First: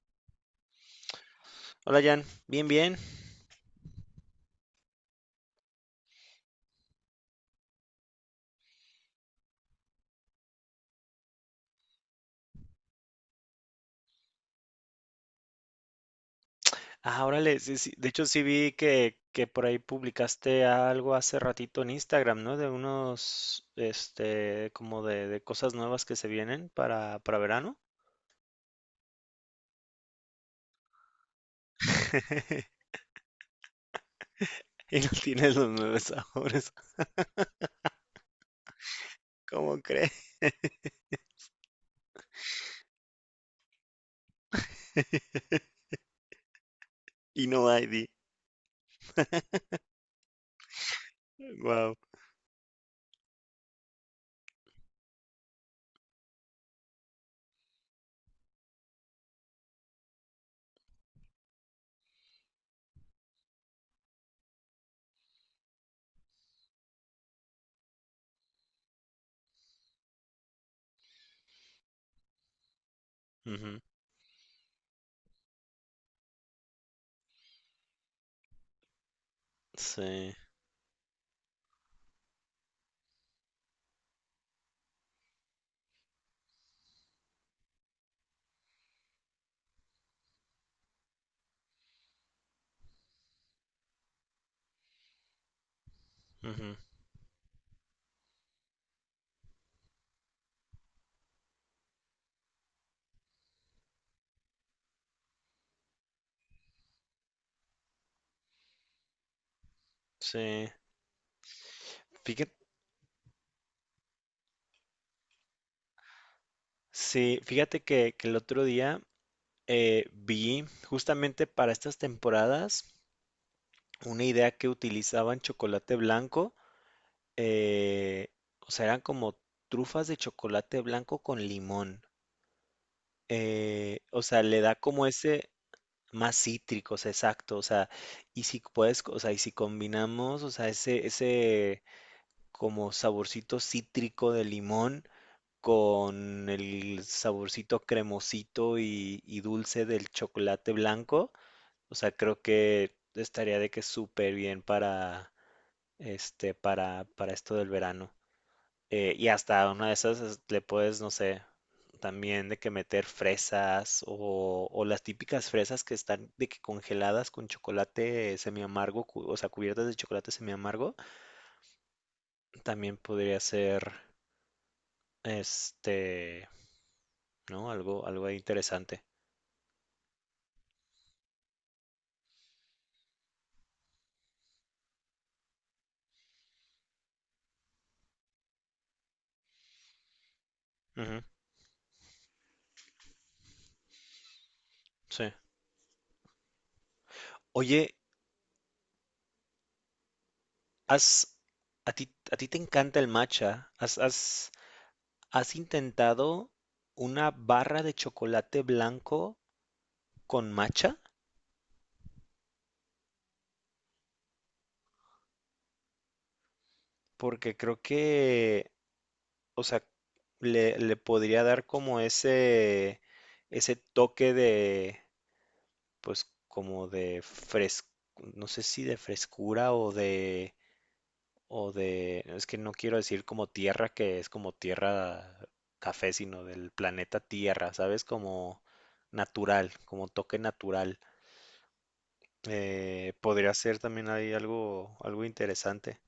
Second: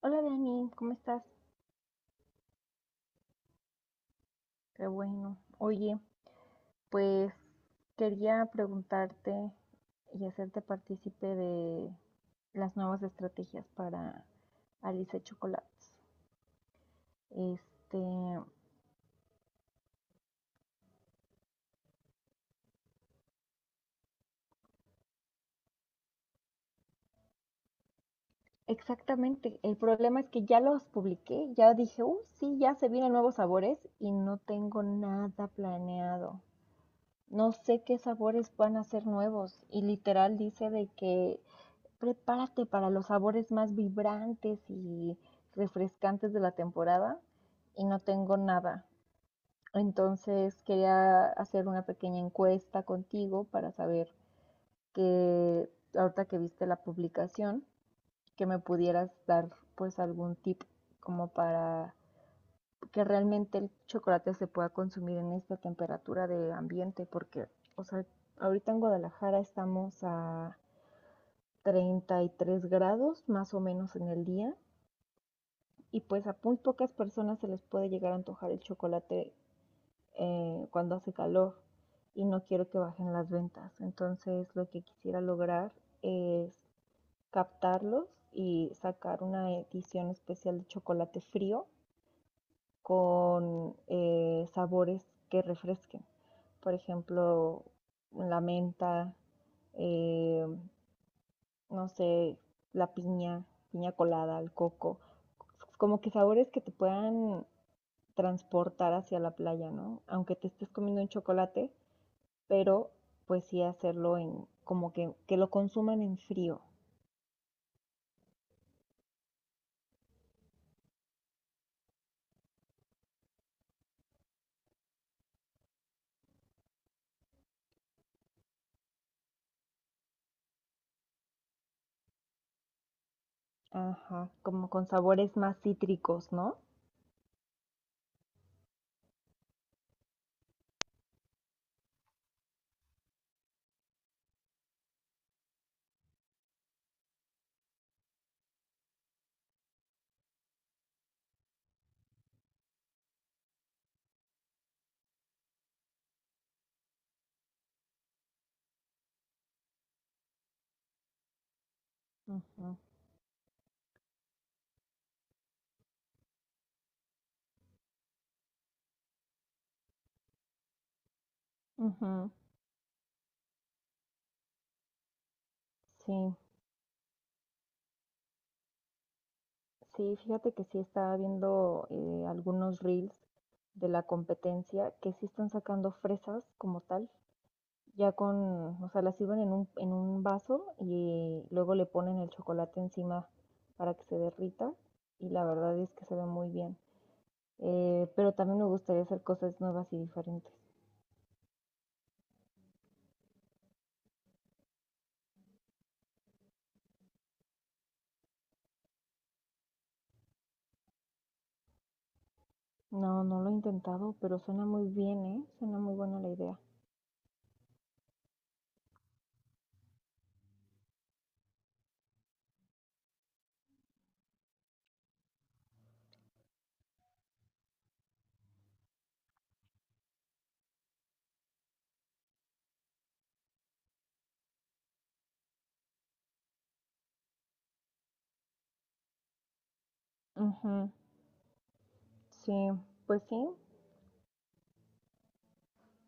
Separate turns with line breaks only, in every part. Hola Dani, ¿cómo estás?
Hola Jan, bien, bien.
Qué bueno. Oye, pues quería preguntarte y hacerte partícipe de las nuevas estrategias para Alice Chocolates.
Ah, órale, sí, sí,
Este,
de hecho, sí vi que por ahí publicaste algo hace ratito en Instagram, ¿no? De unos, como de cosas nuevas que se vienen para verano.
exactamente, el problema es que ya los publiqué, ya dije, sí, ya se vienen nuevos sabores y no tengo
Y no
nada
tienes los nueve
planeado.
sabores.
No sé qué sabores van a ser nuevos
¿Cómo
y
crees?
literal dice de que prepárate para los sabores más vibrantes y refrescantes de la temporada
Y no
y
hay,
no
di.
tengo nada. Entonces quería hacer una
Wow.
pequeña encuesta contigo para saber que ahorita que viste la publicación, que me pudieras dar pues algún tip como para que realmente el chocolate se pueda consumir en esta temperatura de ambiente, porque, o sea, ahorita en Guadalajara estamos a 33 grados más o
Ujú.
menos en el día. Y pues a muy pocas personas se les puede llegar a antojar el chocolate,
Sí,
cuando hace calor y no quiero que bajen las ventas. Entonces lo que quisiera lograr es captarlos y sacar una edición especial de chocolate frío con sabores que refresquen.
ujú,
Por ejemplo, la menta, eh, no sé, la piña, piña colada, el coco. Como que sabores que te puedan transportar hacia la playa, ¿no? Aunque te estés
sí.
comiendo un chocolate,
Fíjate,
pero pues sí hacerlo en, como que lo consuman en frío.
sí, fíjate que el otro día vi justamente para estas temporadas una idea que utilizaban chocolate blanco, eh, o sea, eran como trufas de chocolate blanco con limón. O
Ajá,
sea, le
como
da
con
como
sabores
ese
más cítricos,
más
¿no?
cítrico, o sea, exacto. O sea, y si puedes, o sea, y si combinamos, o sea, ese como saborcito cítrico de limón con el saborcito cremosito y dulce del chocolate blanco, o sea, creo que estaría de que súper bien para para, esto del verano. Y hasta una de esas le puedes, no sé, también de que
Ujú,
meter fresas o las típicas fresas que están de que congeladas con chocolate semiamargo, o sea, cubiertas de chocolate semiamargo,
ujú.
también podría ser,
Sí,
este, ¿no? Algo, algo ahí interesante.
sí, fíjate que sí estaba viendo algunos reels de la competencia que sí están sacando fresas como tal. Ya con, o sea, la sirven en un vaso
Ujú,
y luego le ponen el chocolate encima para que se derrita y
sí.
la verdad es que se ve muy bien.
Oye,
Pero también me gustaría hacer cosas nuevas y diferentes.
has, a ti, a ti te encanta el matcha. ¿Has intentado una barra de chocolate blanco con matcha?
No, no lo he intentado, pero suena muy bien, ¿eh? Suena muy buena la idea.
Porque creo que, o sea, le podría dar como ese toque de, pues, como no sé si de frescura o de, es que no quiero decir como tierra, que es como tierra café, sino del planeta Tierra, ¿sabes? Como natural, como toque
Ujú,
natural.
sí, pues sí,
Podría ser también ahí algo, algo interesante.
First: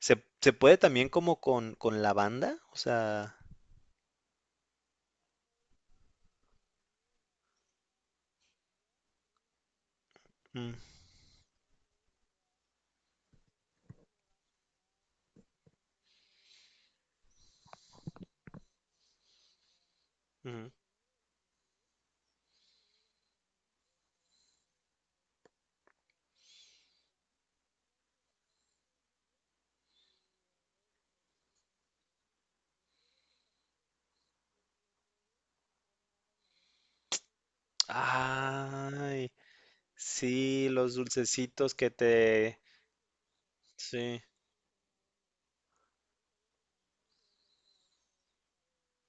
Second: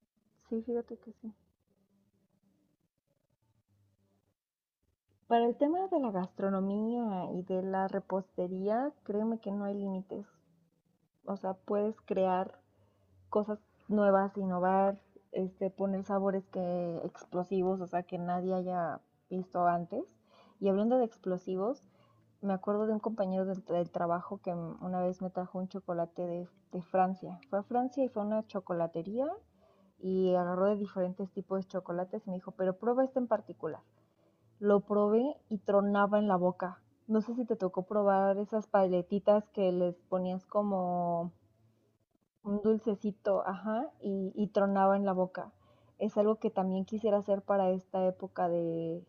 ¿Se
sí,
puede
fíjate
también
que sí.
como con lavanda? O sea.
Para el tema de la gastronomía y de la repostería, créeme que no hay límites.
Mm.
O sea, puedes crear cosas nuevas, innovar, poner sabores que explosivos, o sea, que nadie haya visto antes. Y
Ujú.
hablando de explosivos, me acuerdo de un compañero del trabajo que una vez me trajo un chocolate de Francia. Fue a Francia y fue a una chocolatería y agarró de diferentes tipos de chocolates y me dijo, pero prueba este en particular. Lo probé y tronaba en la boca. No sé si te tocó probar esas
Ay,
paletitas que les ponías
sí, los
como
dulcecitos que te.
un dulcecito, ajá,
Sí,
y tronaba en la boca. Es algo que también quisiera hacer para esta época de,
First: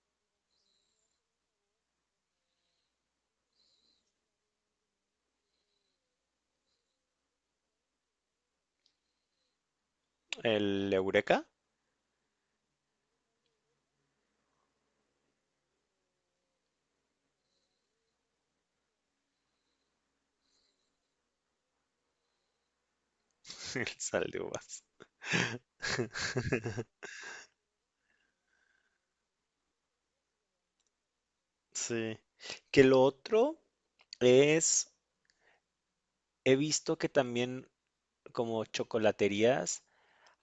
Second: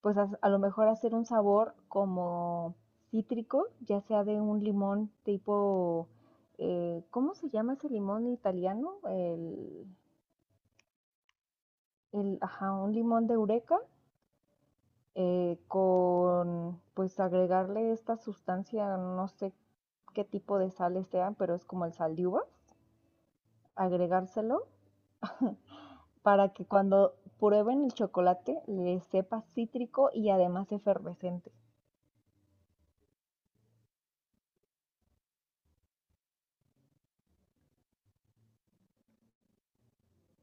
pues a lo mejor hacer un sabor como cítrico, ya sea de un limón tipo, ¿cómo se llama ese limón italiano? El,
el Eureka,
el, ajá, un limón de Eureka, con, pues agregarle esta sustancia, no sé qué tipo de sales sean, pero es como el sal de uvas,
el sal de
agregárselo
uvas.
para que cuando prueben el chocolate les sepa cítrico y además efervescente.
Sí. Que lo otro es, he visto que también como chocolaterías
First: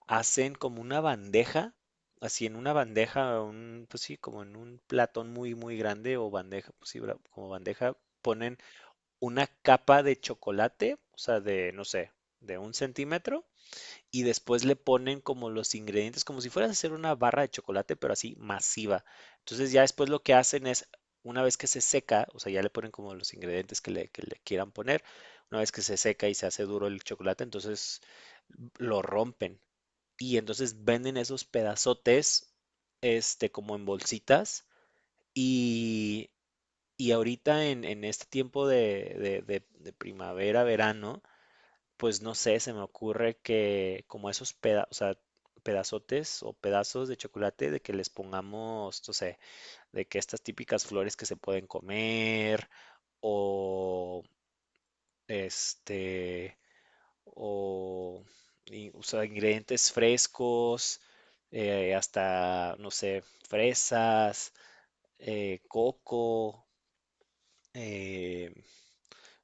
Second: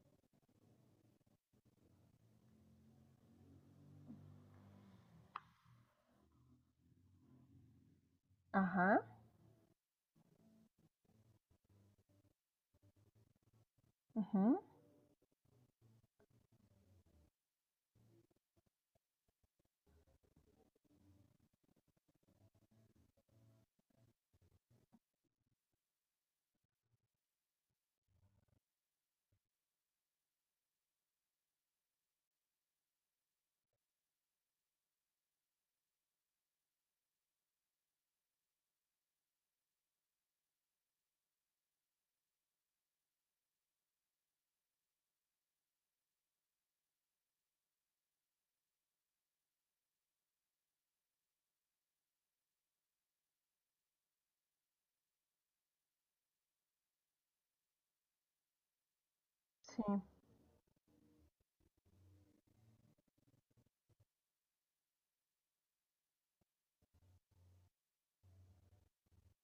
hacen como una bandeja, así en una bandeja, un, pues sí, como en un platón muy, muy grande o bandeja, pues sí, como bandeja, ponen
Ajá,
una capa de chocolate, o sea, de, no sé, de un centímetro, y
ujú,
después le ponen como los ingredientes, como si fueras a hacer una barra de chocolate, pero así masiva. Entonces ya después lo que hacen es, una vez que se seca, o sea, ya le ponen como los ingredientes que le quieran poner, una vez que se seca y se hace duro el chocolate, entonces lo rompen. Y entonces venden esos pedazotes, como en bolsitas. Y y ahorita en, este tiempo de primavera, verano, pues no sé, se me ocurre que como esos o sea, pedazotes o pedazos de chocolate, de que les pongamos, no sé, de que estas típicas flores que se pueden comer, o este, o, y- o sea,
sí,
ingredientes frescos, hasta, no sé, fresas, coco, eh,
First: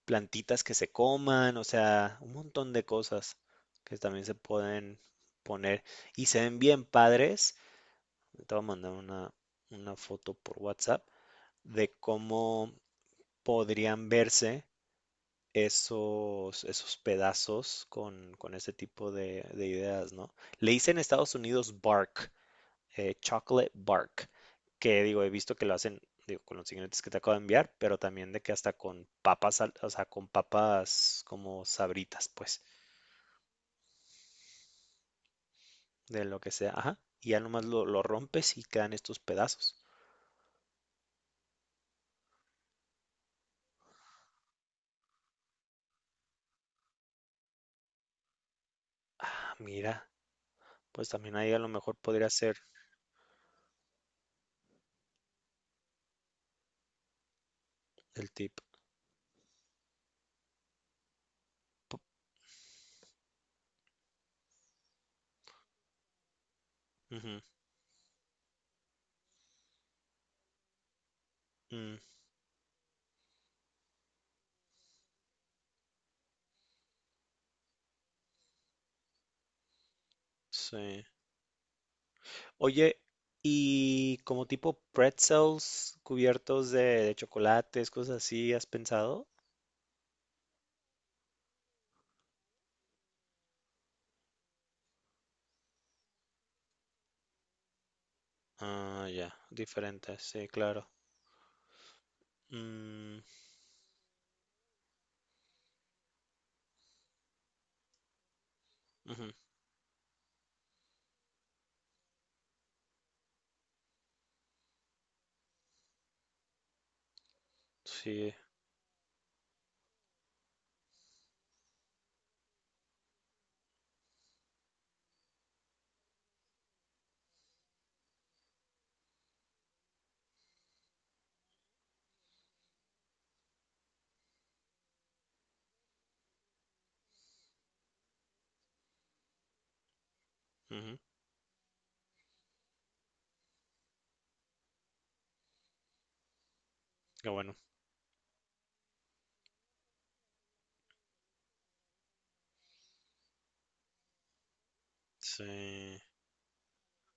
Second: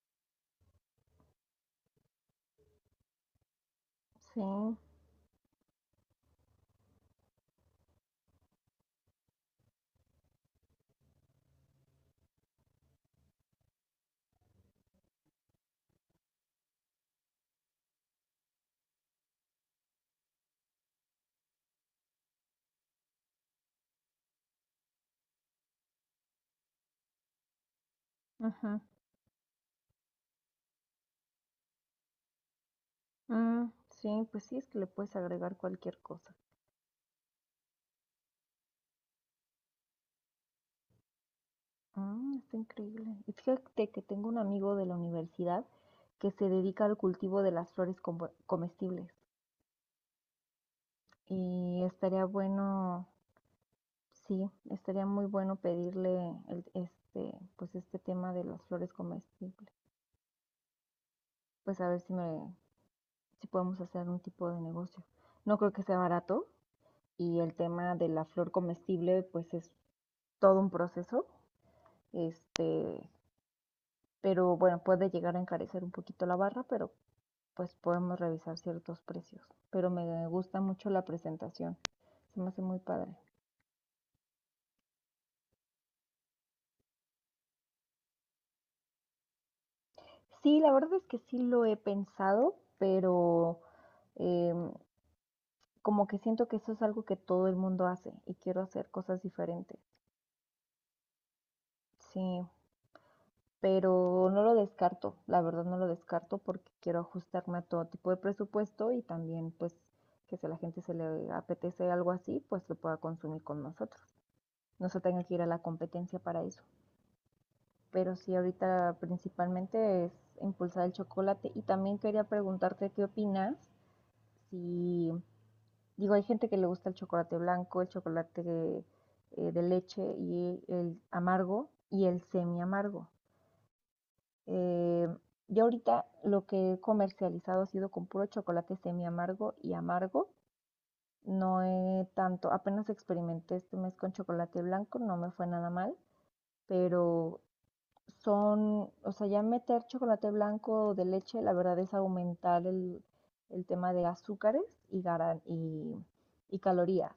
plantitas que se coman, o sea, un montón de cosas que también se
sí,
pueden poner y se ven bien padres. Te voy a mandar una foto por WhatsApp de cómo podrían verse esos pedazos con ese tipo de ideas, ¿no? Le hice en Estados Unidos bark, chocolate bark, que digo, he visto que lo hacen, digo, con los ingredientes que te acabo de enviar, pero también de que hasta
ujú,
con papas, o sea, con papas como sabritas, pues,
mm, sí, pues sí, es que le puedes agregar cualquier
de
cosa.
lo que sea, ajá. Y ya nomás lo rompes y quedan estos pedazos.
Mm, está increíble. Y fíjate que tengo un amigo de la universidad que se dedica al cultivo de las flores como- comestibles.
Ah, mira, pues también ahí a lo
Y
mejor
estaría
podría ser
bueno, sí, estaría muy bueno pedirle el- pues este
el
tema de
tip.
las flores comestibles. Pues a ver si me, si podemos hacer un tipo de negocio. No creo que sea barato y
Ujú,
el tema de la flor comestible pues es todo un proceso,
mm,
este, pero bueno, puede llegar a encarecer un poquito la barra, pero pues podemos revisar ciertos precios. Pero me gusta mucho la
sí.
presentación, se me hace muy
Oye,
padre.
y como tipo pretzels cubiertos de chocolates, cosas así, ¿has pensado?
Sí, la verdad es que sí lo he pensado, pero eh, como que siento que eso es algo que todo el mundo hace y quiero hacer
Ah,
cosas
ya,
diferentes.
diferentes, sí, claro.
Sí,
Mm.
pero no lo descarto, la verdad no lo descarto porque quiero ajustarme a todo tipo de presupuesto y
Ujú.
también pues que si a la gente se le apetece algo así, pues lo pueda consumir con nosotros. No se tenga que ir a la competencia para eso. Pero
Sí,
sí, ahorita principalmente es impulsar el chocolate y también quería preguntarte qué opinas si, digo, hay gente que le gusta el chocolate blanco, el chocolate de leche y el amargo y el semi amargo. Eh, yo ahorita lo que he comercializado ha sido con puro chocolate semi amargo y amargo.
ujú.
No he tanto, apenas experimenté este mes con chocolate blanco, no me fue nada mal,
Qué
pero
bueno.
son, o sea, ya meter chocolate blanco de leche, la verdad es aumentar el tema de azúcares y, garan-
Sí,
y calorías.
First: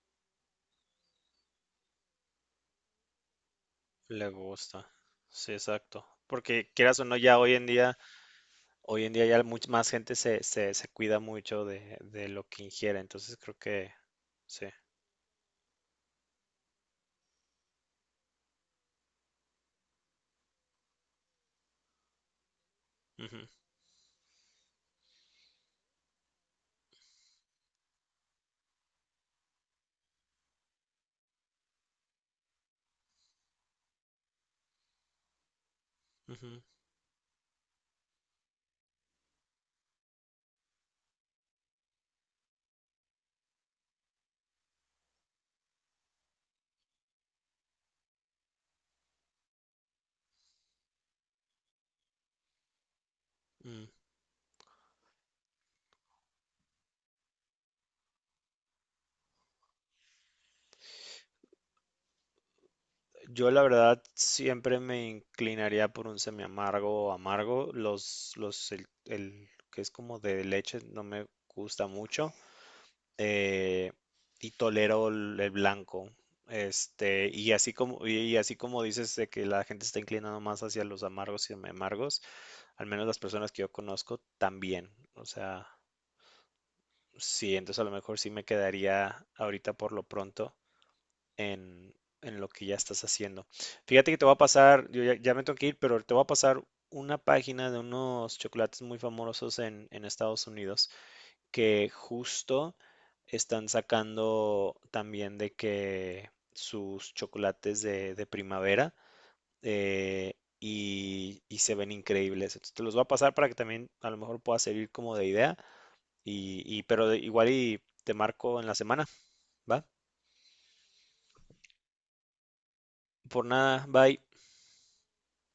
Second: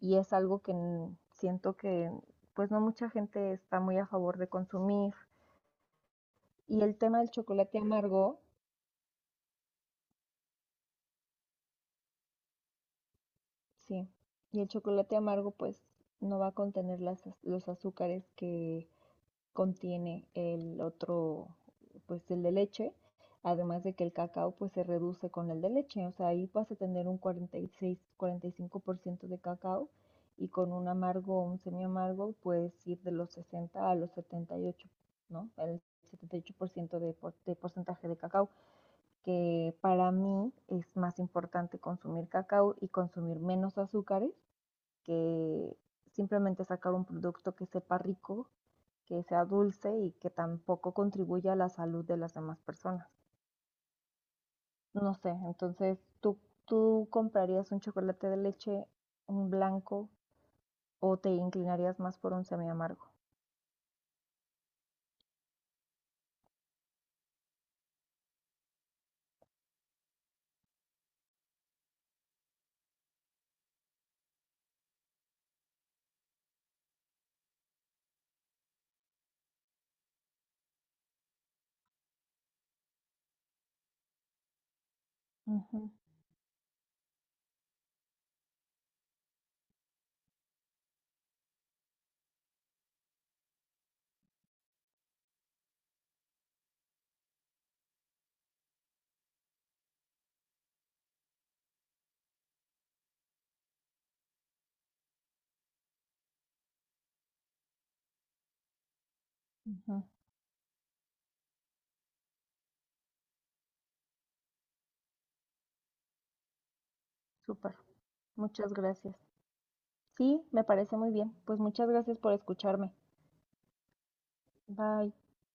Y es algo que n- siento que pues no mucha gente está muy a
le
favor de
gusta.
consumir.
Sí, exacto. Porque
Y el
quieras o no,
tema del
ya
chocolate amargo,
hoy en día ya más gente se cuida mucho de lo que ingiere. Entonces creo que
sí, y
sí.
el chocolate amargo pues no va a contener las, az- los azúcares que contiene el otro, pues el de leche,
Ujú,
además de que el cacao pues se reduce con el de leche, o sea, ahí vas a tener un 46, 45% de cacao y con un amargo o un semiamargo puedes ir de los 60 a los 78, ¿no? El
ujú,
78% de, por- de porcentaje de cacao que para mí es más importante consumir cacao y consumir menos azúcares que simplemente sacar un producto que sepa rico, que sea dulce y que tampoco contribuya a la salud de las demás personas.
mm.
No sé, entonces tú comprarías un chocolate de leche, un blanco, o te inclinarías más por un semiamargo.
Yo la verdad siempre me inclinaría por un semiamargo o amargo. El que es como de leche no me gusta mucho, eh, y tolero el blanco. Y así como, y así como dices de que la gente está inclinando más hacia los amargos y amargos, al menos las personas que yo conozco también. O sea,
Ujú,
sí, entonces a lo mejor sí me quedaría ahorita por lo pronto en, en, lo que ya estás haciendo. Fíjate que te voy a pasar, yo ya, ya me tengo que ir, pero te voy a pasar una página de unos chocolates muy famosos en Estados Unidos que justo están sacando también de que sus chocolates de primavera,
ujú,
eh, y se ven increíbles. Entonces te los voy a pasar para que también a lo mejor pueda servir como de idea y pero igual
súper,
y te marco en
muchas
la semana,
gracias.
¿va?
Sí, me parece muy bien. Pues muchas gracias por escucharme.
Por nada, bye.
Bye.